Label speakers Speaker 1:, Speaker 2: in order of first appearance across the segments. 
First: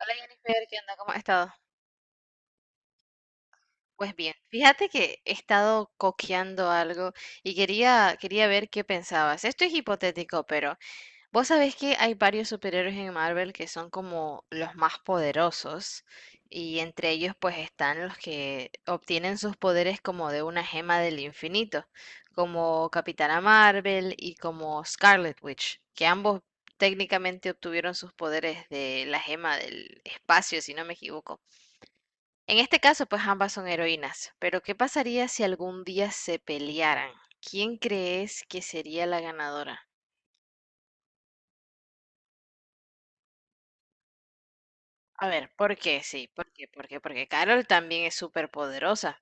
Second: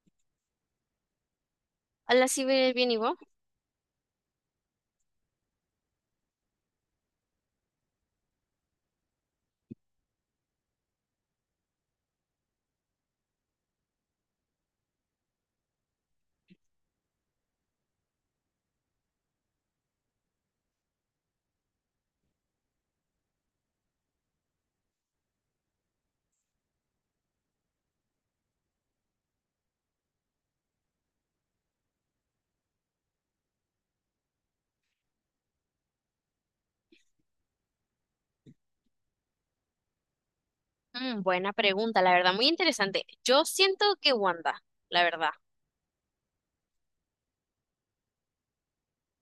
Speaker 1: Hola Jennifer, ¿qué onda? ¿Cómo has estado?
Speaker 2: Hola, sí, bien, bien, ¿y vos?
Speaker 1: Pues bien, fíjate que he estado coqueando algo y quería ver qué pensabas. Esto es hipotético, pero vos sabés que hay varios superhéroes en Marvel que son como los más poderosos y entre ellos pues están los que obtienen sus poderes como de una gema del infinito, como Capitana Marvel y como Scarlet Witch, que ambos técnicamente obtuvieron sus poderes de la gema del espacio, si no me equivoco. En este caso, pues ambas son heroínas, pero ¿qué pasaría si algún día se pelearan? ¿Quién crees que sería la ganadora?
Speaker 2: Buena pregunta, la verdad, muy interesante. Yo siento que Wanda, la
Speaker 1: A
Speaker 2: verdad.
Speaker 1: ver, ¿por qué? Sí, ¿por qué? ¿Por qué? Porque Carol también es súper poderosa.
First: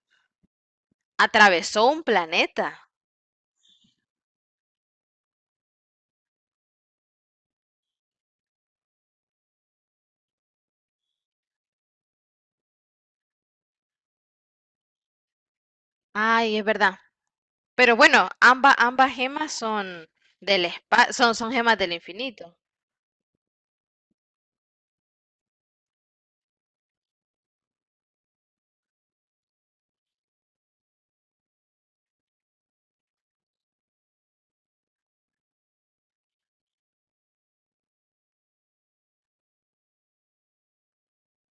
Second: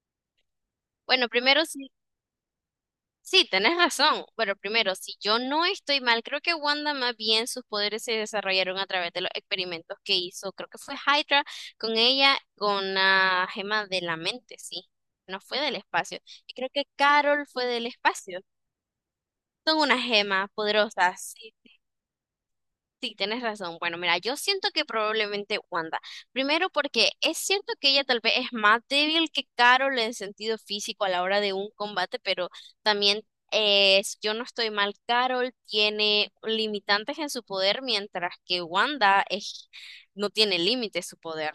Speaker 2: Bueno, primero
Speaker 1: Atravesó
Speaker 2: sí,
Speaker 1: un planeta.
Speaker 2: sí, tenés razón. Bueno, primero, si yo no estoy mal, creo que Wanda más bien sus poderes se desarrollaron a través de los experimentos que hizo, creo que fue Hydra con ella, con la gema de la mente, sí. No fue del espacio. Y
Speaker 1: Ay, es
Speaker 2: creo que
Speaker 1: verdad.
Speaker 2: Carol fue del
Speaker 1: Pero bueno,
Speaker 2: espacio.
Speaker 1: ambas gemas
Speaker 2: Son unas
Speaker 1: son
Speaker 2: gemas poderosas. Sí.
Speaker 1: gemas del infinito.
Speaker 2: Sí, tienes razón. Bueno, mira, yo siento que probablemente Wanda. Primero porque es cierto que ella tal vez es más débil que Carol en sentido físico a la hora de un combate, pero también si yo no estoy mal, Carol tiene limitantes en su poder, mientras que Wanda es, no tiene límite su poder.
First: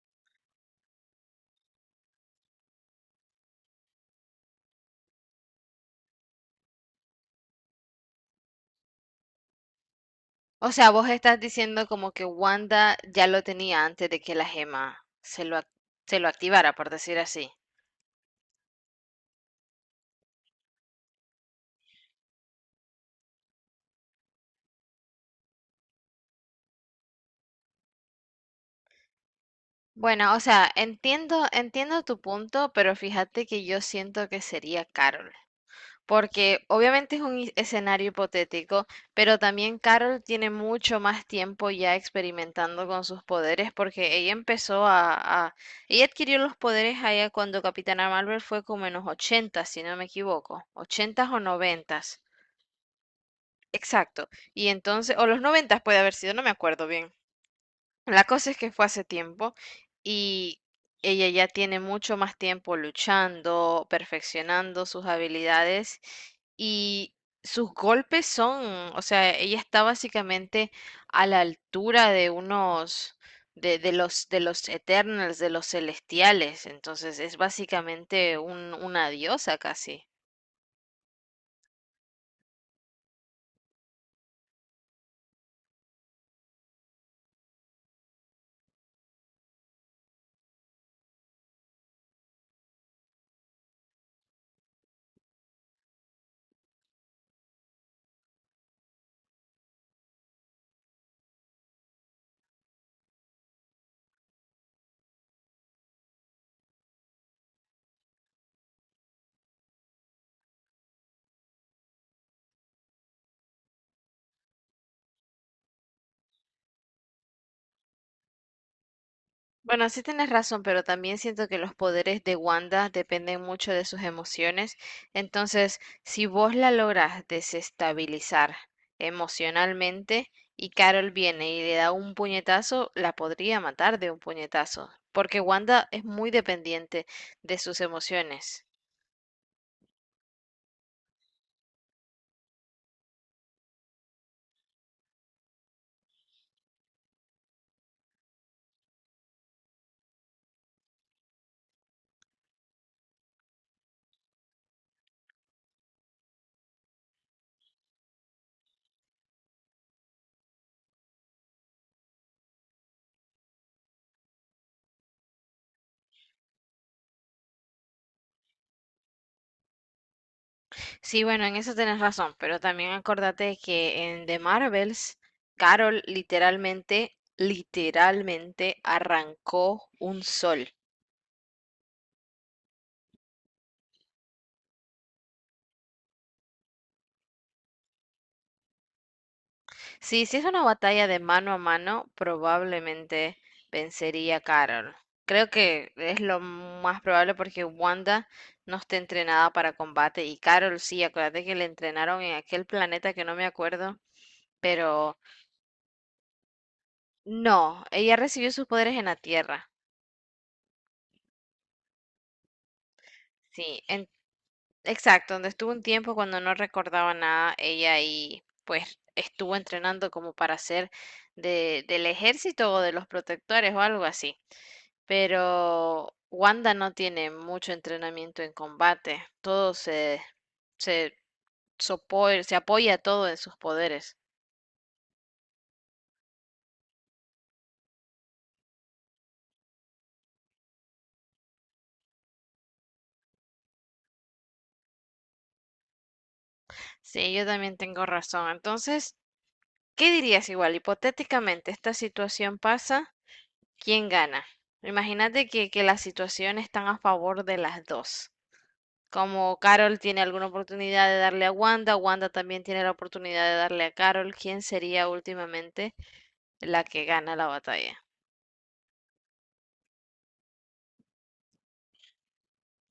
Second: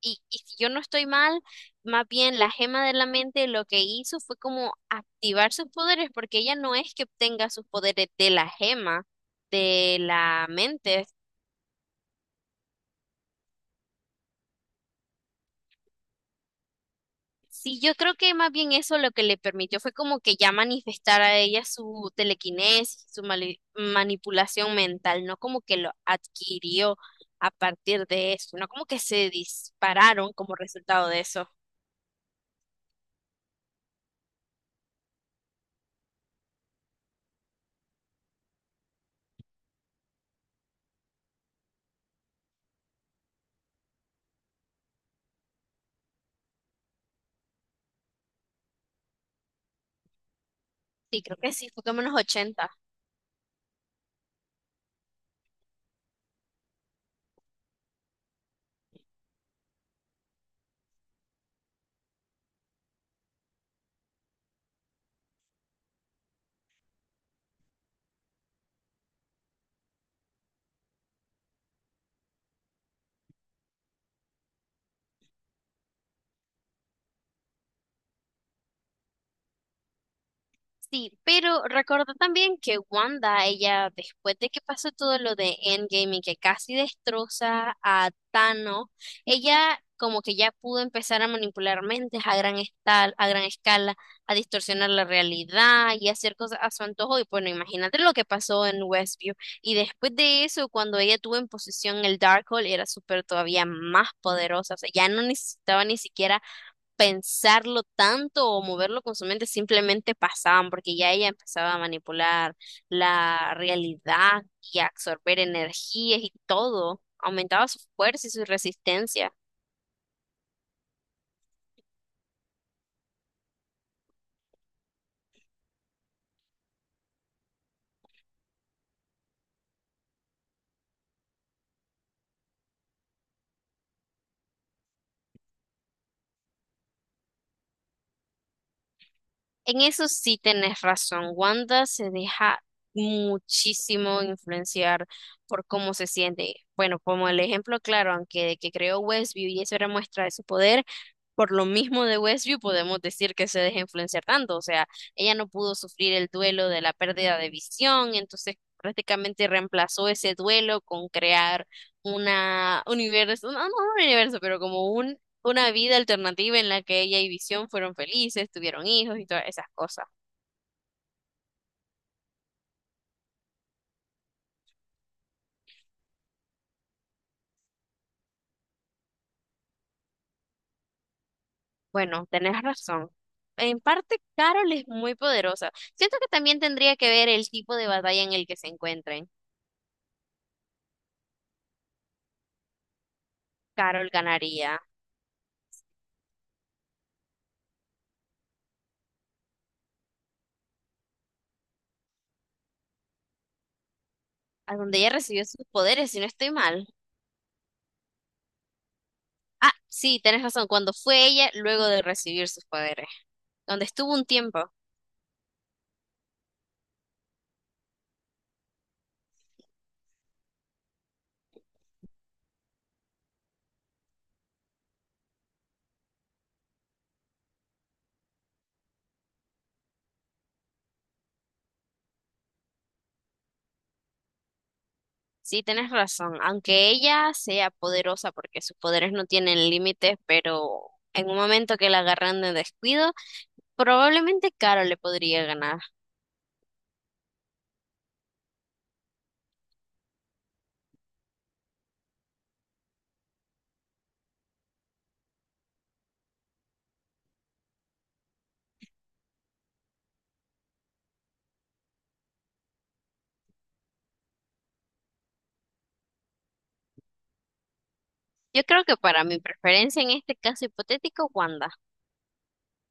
Speaker 2: Y si yo no estoy mal, más bien la gema de la mente lo que hizo fue como activar sus poderes, porque ella no es que obtenga sus poderes de la gema de la
Speaker 1: O sea,
Speaker 2: mente.
Speaker 1: vos estás diciendo como que Wanda ya lo tenía antes de que la gema se lo activara, por decir así.
Speaker 2: Sí, yo creo que más bien eso lo que le permitió fue como que ya manifestar a ella su telequinesis, su manipulación mental, no como que lo adquirió a partir de eso, no como que se dispararon
Speaker 1: Bueno, o
Speaker 2: como
Speaker 1: sea,
Speaker 2: resultado de
Speaker 1: entiendo,
Speaker 2: eso.
Speaker 1: entiendo tu punto, pero fíjate que yo siento que sería Carol, porque obviamente es un escenario hipotético, pero también Carol tiene mucho más tiempo ya experimentando con sus poderes, porque ella empezó ella adquirió los poderes allá cuando Capitana Marvel fue como en los 80, si no me equivoco,
Speaker 2: Sí,
Speaker 1: ochentas
Speaker 2: creo
Speaker 1: o
Speaker 2: que sí, fue como en
Speaker 1: noventas,
Speaker 2: ochenta.
Speaker 1: exacto, y entonces, o los noventas puede haber sido, no me acuerdo bien. La cosa es que fue hace tiempo y ella ya tiene mucho más tiempo luchando, perfeccionando sus habilidades y sus golpes son, o sea, ella está básicamente a la altura de unos de los Eternals, de los celestiales, entonces es básicamente una diosa casi.
Speaker 2: Sí, pero recordá también que Wanda, ella, después de que pasó todo lo de Endgame y que casi destroza a Thanos, ella como que ya pudo empezar a manipular mentes a gran escala, a distorsionar la realidad y hacer cosas a su antojo. Y bueno, imagínate lo que pasó en Westview. Y después de eso, cuando ella tuvo en posesión el Darkhold, era súper todavía más poderosa. O sea, ya no necesitaba ni siquiera pensarlo tanto o moverlo con su mente, simplemente pasaban, porque ya ella empezaba a manipular la realidad y a absorber energías y todo, aumentaba su fuerza y su resistencia.
Speaker 1: Bueno, sí tienes razón, pero también siento que los poderes de Wanda dependen mucho de sus emociones. Entonces, si vos la logras desestabilizar emocionalmente y Carol viene y le da un puñetazo, la podría matar de un puñetazo, porque Wanda es muy dependiente de sus emociones.
Speaker 2: En eso sí tenés razón. Wanda se deja muchísimo influenciar por cómo se siente. Bueno, como el ejemplo claro, aunque de que creó Westview y eso era muestra de su poder, por lo mismo de Westview podemos decir que se deja influenciar tanto. O sea, ella no pudo sufrir el duelo de la pérdida de visión, entonces prácticamente reemplazó ese duelo con crear una universo, no, no un universo, pero como una vida alternativa en la que ella y Visión fueron felices, tuvieron hijos y todas esas cosas.
Speaker 1: Sí, bueno, en eso tienes razón, pero también acordate que en The Marvels, Carol literalmente arrancó un sol.
Speaker 2: Bueno, tenés razón. En parte, Carol es muy poderosa. Siento que también tendría que ver el tipo de batalla en el que se encuentren.
Speaker 1: Sí, si es una batalla de mano a mano, probablemente
Speaker 2: Carol
Speaker 1: vencería
Speaker 2: ganaría,
Speaker 1: Carol. Creo que es lo más probable porque Wanda no está entrenada para combate y Carol sí, acuérdate que le entrenaron en aquel planeta que no me acuerdo,
Speaker 2: a donde ella
Speaker 1: pero
Speaker 2: recibió sus poderes, si no estoy mal.
Speaker 1: no, ella recibió sus poderes en la Tierra.
Speaker 2: Ah, sí, tenés razón, cuando fue ella luego de recibir sus poderes,
Speaker 1: Sí,
Speaker 2: donde estuvo un tiempo.
Speaker 1: exacto, donde estuvo un tiempo cuando no recordaba nada, ella y pues estuvo entrenando como para ser de, del ejército o de los protectores o algo así. Pero Wanda no tiene mucho entrenamiento en combate. Todo se, se apoya todo en sus poderes.
Speaker 2: Sí, tenés razón, aunque ella sea poderosa porque sus poderes no tienen límites, pero en un momento que la agarran de descuido, probablemente Caro le podría ganar.
Speaker 1: Sí, yo también tengo razón. Entonces, ¿qué dirías igual? Hipotéticamente, esta situación pasa, ¿quién gana? Imagínate que las situaciones están a favor de las dos. Como Carol tiene alguna oportunidad de darle a Wanda, Wanda también tiene la oportunidad de darle a Carol. ¿Quién sería últimamente la que gana la batalla?
Speaker 2: Yo creo que para mi preferencia en este caso hipotético, Wanda.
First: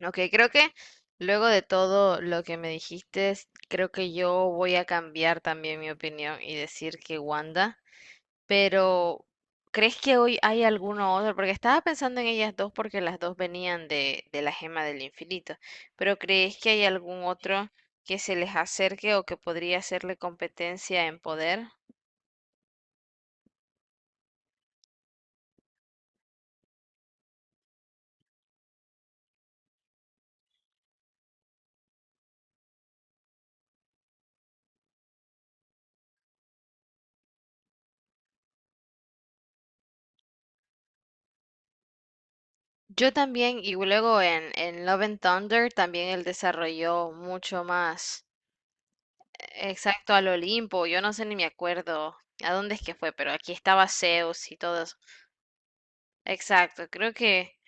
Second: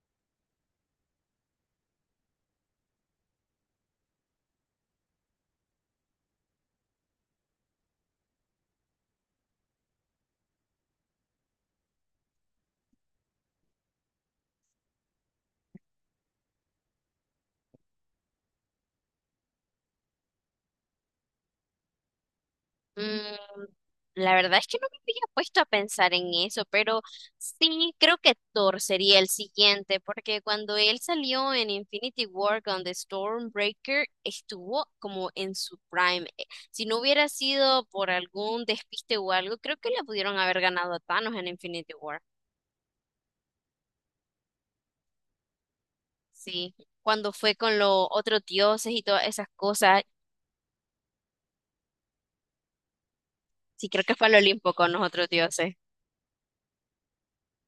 Speaker 1: Ok, creo que luego de todo lo que me dijiste, s- creo que yo voy a cambiar también mi opinión y decir que Wanda, pero ¿crees que hoy hay alguno otro? Porque estaba pensando en ellas dos porque las dos venían de la gema del infinito, pero ¿crees que hay algún otro que se les acerque o que podría hacerle competencia en poder?
Speaker 2: Mm, la verdad es que no me había puesto a pensar en eso, pero sí creo que Thor sería el siguiente, porque cuando él salió en Infinity War con The Stormbreaker, estuvo como en su prime. Si no hubiera sido por algún despiste o algo, creo que le pudieron haber ganado a Thanos en Infinity War.
Speaker 1: Yo también, y luego en Love and Thunder también él
Speaker 2: Sí,
Speaker 1: desarrolló
Speaker 2: cuando fue
Speaker 1: mucho
Speaker 2: con los
Speaker 1: más.
Speaker 2: otros dioses y todas esas cosas.
Speaker 1: Exacto, al Olimpo, yo no sé ni me acuerdo a dónde es que fue, pero aquí estaba
Speaker 2: Sí, creo que fue el
Speaker 1: Zeus y
Speaker 2: Olimpo
Speaker 1: todo
Speaker 2: con
Speaker 1: eso.
Speaker 2: los otros dioses.
Speaker 1: Exacto, creo que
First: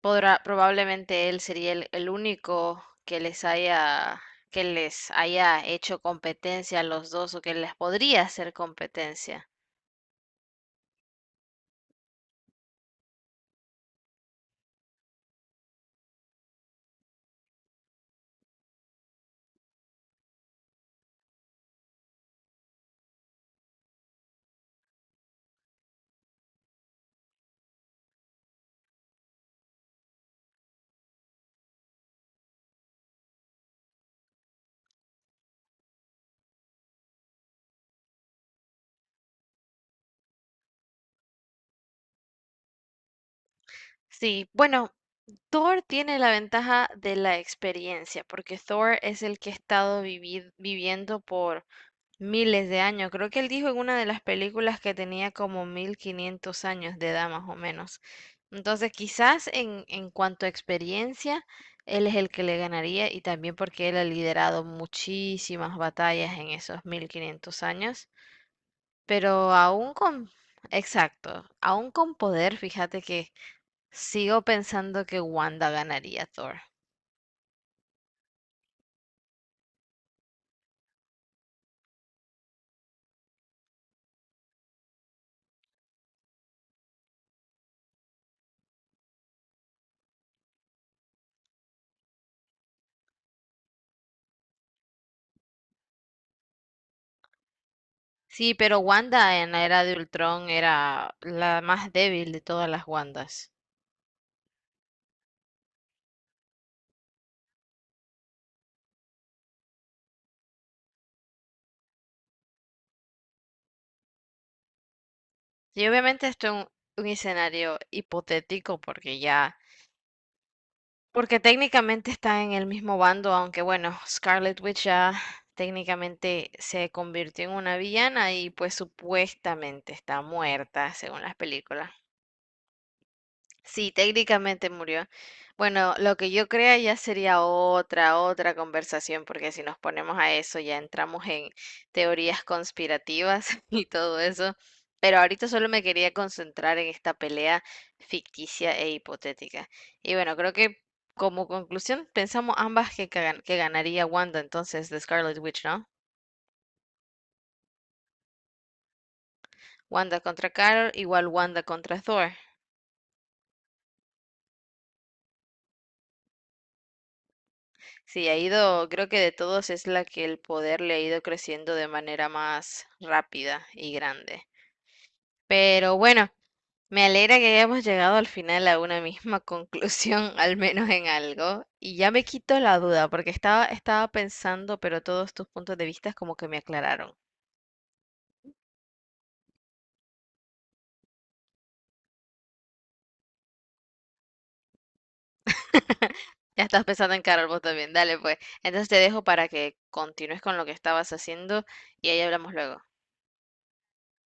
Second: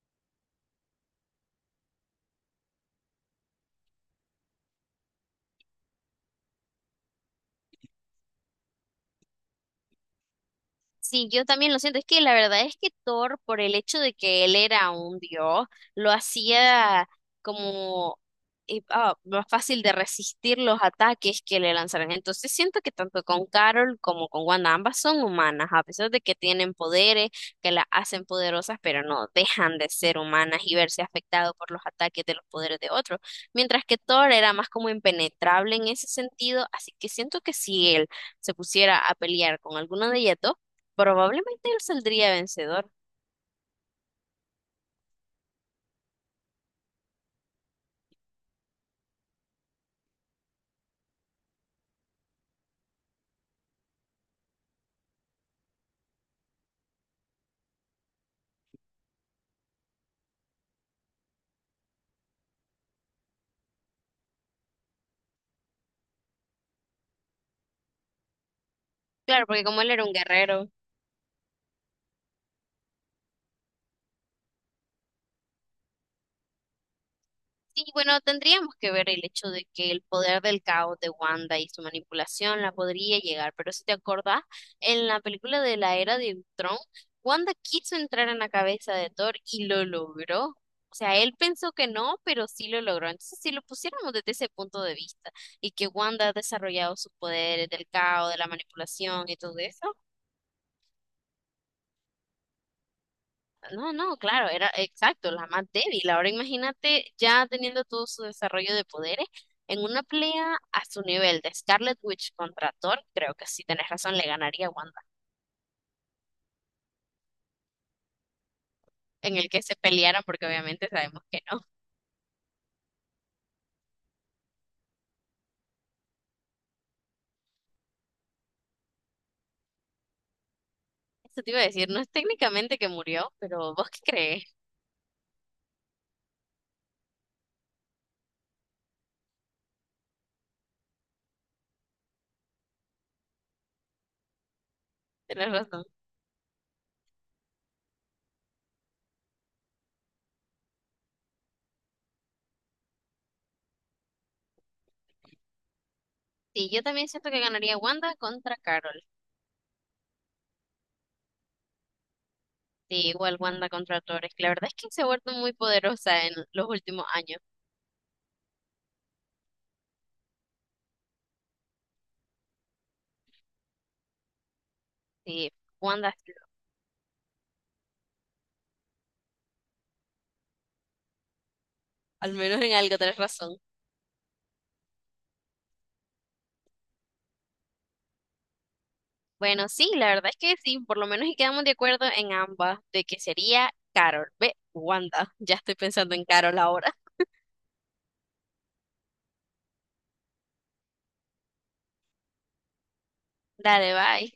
Speaker 1: podrá, probablemente él sería el único que les haya, hecho competencia a los dos o que les podría hacer competencia.
Speaker 2: Sí, yo también lo siento. Es que la verdad es que Thor, por el hecho de que él era un dios, lo hacía como más fácil de resistir los ataques que le lanzaran. Entonces siento que tanto con Carol como con Wanda, ambas son humanas, a pesar de que tienen poderes que las hacen poderosas, pero no dejan de ser humanas y verse afectado por los ataques de los poderes de otros. Mientras que Thor era más como impenetrable en ese sentido, así que siento que si él se pusiera a pelear con alguno de ellas dos, probablemente él saldría vencedor.
Speaker 1: Sí, bueno, Thor tiene la ventaja de la experiencia, porque Thor es el que ha estado viviendo por miles de años. Creo que él dijo en una de las películas que tenía como 1.500 años de edad más o menos. Entonces, quizás en cuanto a experiencia, él es el que le ganaría y también porque él ha liderado muchísimas batallas en esos 1.500 años.
Speaker 2: Claro,
Speaker 1: Pero
Speaker 2: porque como él
Speaker 1: aún
Speaker 2: era un
Speaker 1: con,
Speaker 2: guerrero.
Speaker 1: exacto, aún con poder, fíjate que sigo pensando que Wanda ganaría a Thor.
Speaker 2: Sí, bueno, tendríamos que ver el hecho de que el poder del caos de Wanda y su manipulación la podría llegar, pero si te acordás, en la película de la Era de Ultron, Wanda quiso entrar en la cabeza de Thor y lo logró. O sea, él pensó que no, pero sí lo logró. Entonces, si lo pusiéramos desde ese punto de vista y que Wanda ha desarrollado sus poderes del caos, de la
Speaker 1: Sí, pero
Speaker 2: manipulación y
Speaker 1: Wanda en
Speaker 2: todo
Speaker 1: la era de
Speaker 2: eso.
Speaker 1: Ultron era la más débil de todas las Wandas.
Speaker 2: No, no, claro, era exacto, la más débil. Ahora imagínate ya teniendo todo su desarrollo de poderes en una pelea a su nivel de Scarlet Witch contra Thor, creo que sí tenés razón, le ganaría a Wanda,
Speaker 1: Y obviamente esto es un escenario hipotético porque
Speaker 2: en el
Speaker 1: ya,
Speaker 2: que se pelearan porque obviamente sabemos
Speaker 1: porque
Speaker 2: que no.
Speaker 1: técnicamente está en el mismo bando, aunque bueno, Scarlet Witch ya técnicamente se convirtió en una villana y pues supuestamente está muerta según las
Speaker 2: Eso te iba a decir,
Speaker 1: películas.
Speaker 2: no es técnicamente que murió, pero vos
Speaker 1: Sí,
Speaker 2: qué crees,
Speaker 1: técnicamente murió. Bueno, lo que yo crea ya sería otra conversación, porque si nos ponemos a eso ya entramos en teorías conspirativas y todo eso. Pero ahorita
Speaker 2: tenés
Speaker 1: solo me
Speaker 2: razón.
Speaker 1: quería concentrar en esta pelea ficticia e hipotética. Y bueno, creo que como conclusión pensamos ambas que que ganaría Wanda entonces de Scarlet Witch, ¿no?
Speaker 2: Sí, yo también siento que ganaría Wanda contra Carol.
Speaker 1: Wanda contra Carol igual Wanda contra Thor.
Speaker 2: Sí, igual Wanda contra Thor. Es que la verdad es que se ha vuelto muy poderosa en los últimos años.
Speaker 1: Sí, ha ido, creo que de todos es la que el poder le ha ido creciendo de manera más rápida y grande.
Speaker 2: Sí,
Speaker 1: Pero
Speaker 2: Wanda,
Speaker 1: bueno, me alegra que hayamos llegado al final a una misma conclusión, al menos en algo. Y ya me
Speaker 2: al
Speaker 1: quito
Speaker 2: menos en
Speaker 1: la
Speaker 2: algo
Speaker 1: duda,
Speaker 2: tenés
Speaker 1: porque
Speaker 2: razón.
Speaker 1: estaba pensando, pero todos tus puntos de vista como que me aclararon.
Speaker 2: Bueno, sí, la verdad es que sí, por lo menos y quedamos de acuerdo en ambas, de que sería Carol. Ve, Wanda, ya estoy pensando en Carol
Speaker 1: Ya estás
Speaker 2: ahora.
Speaker 1: pensando en Carol vos también. Dale, pues. Entonces te dejo para que continúes con lo que estabas haciendo y ahí hablamos luego.
Speaker 2: Dale, bye.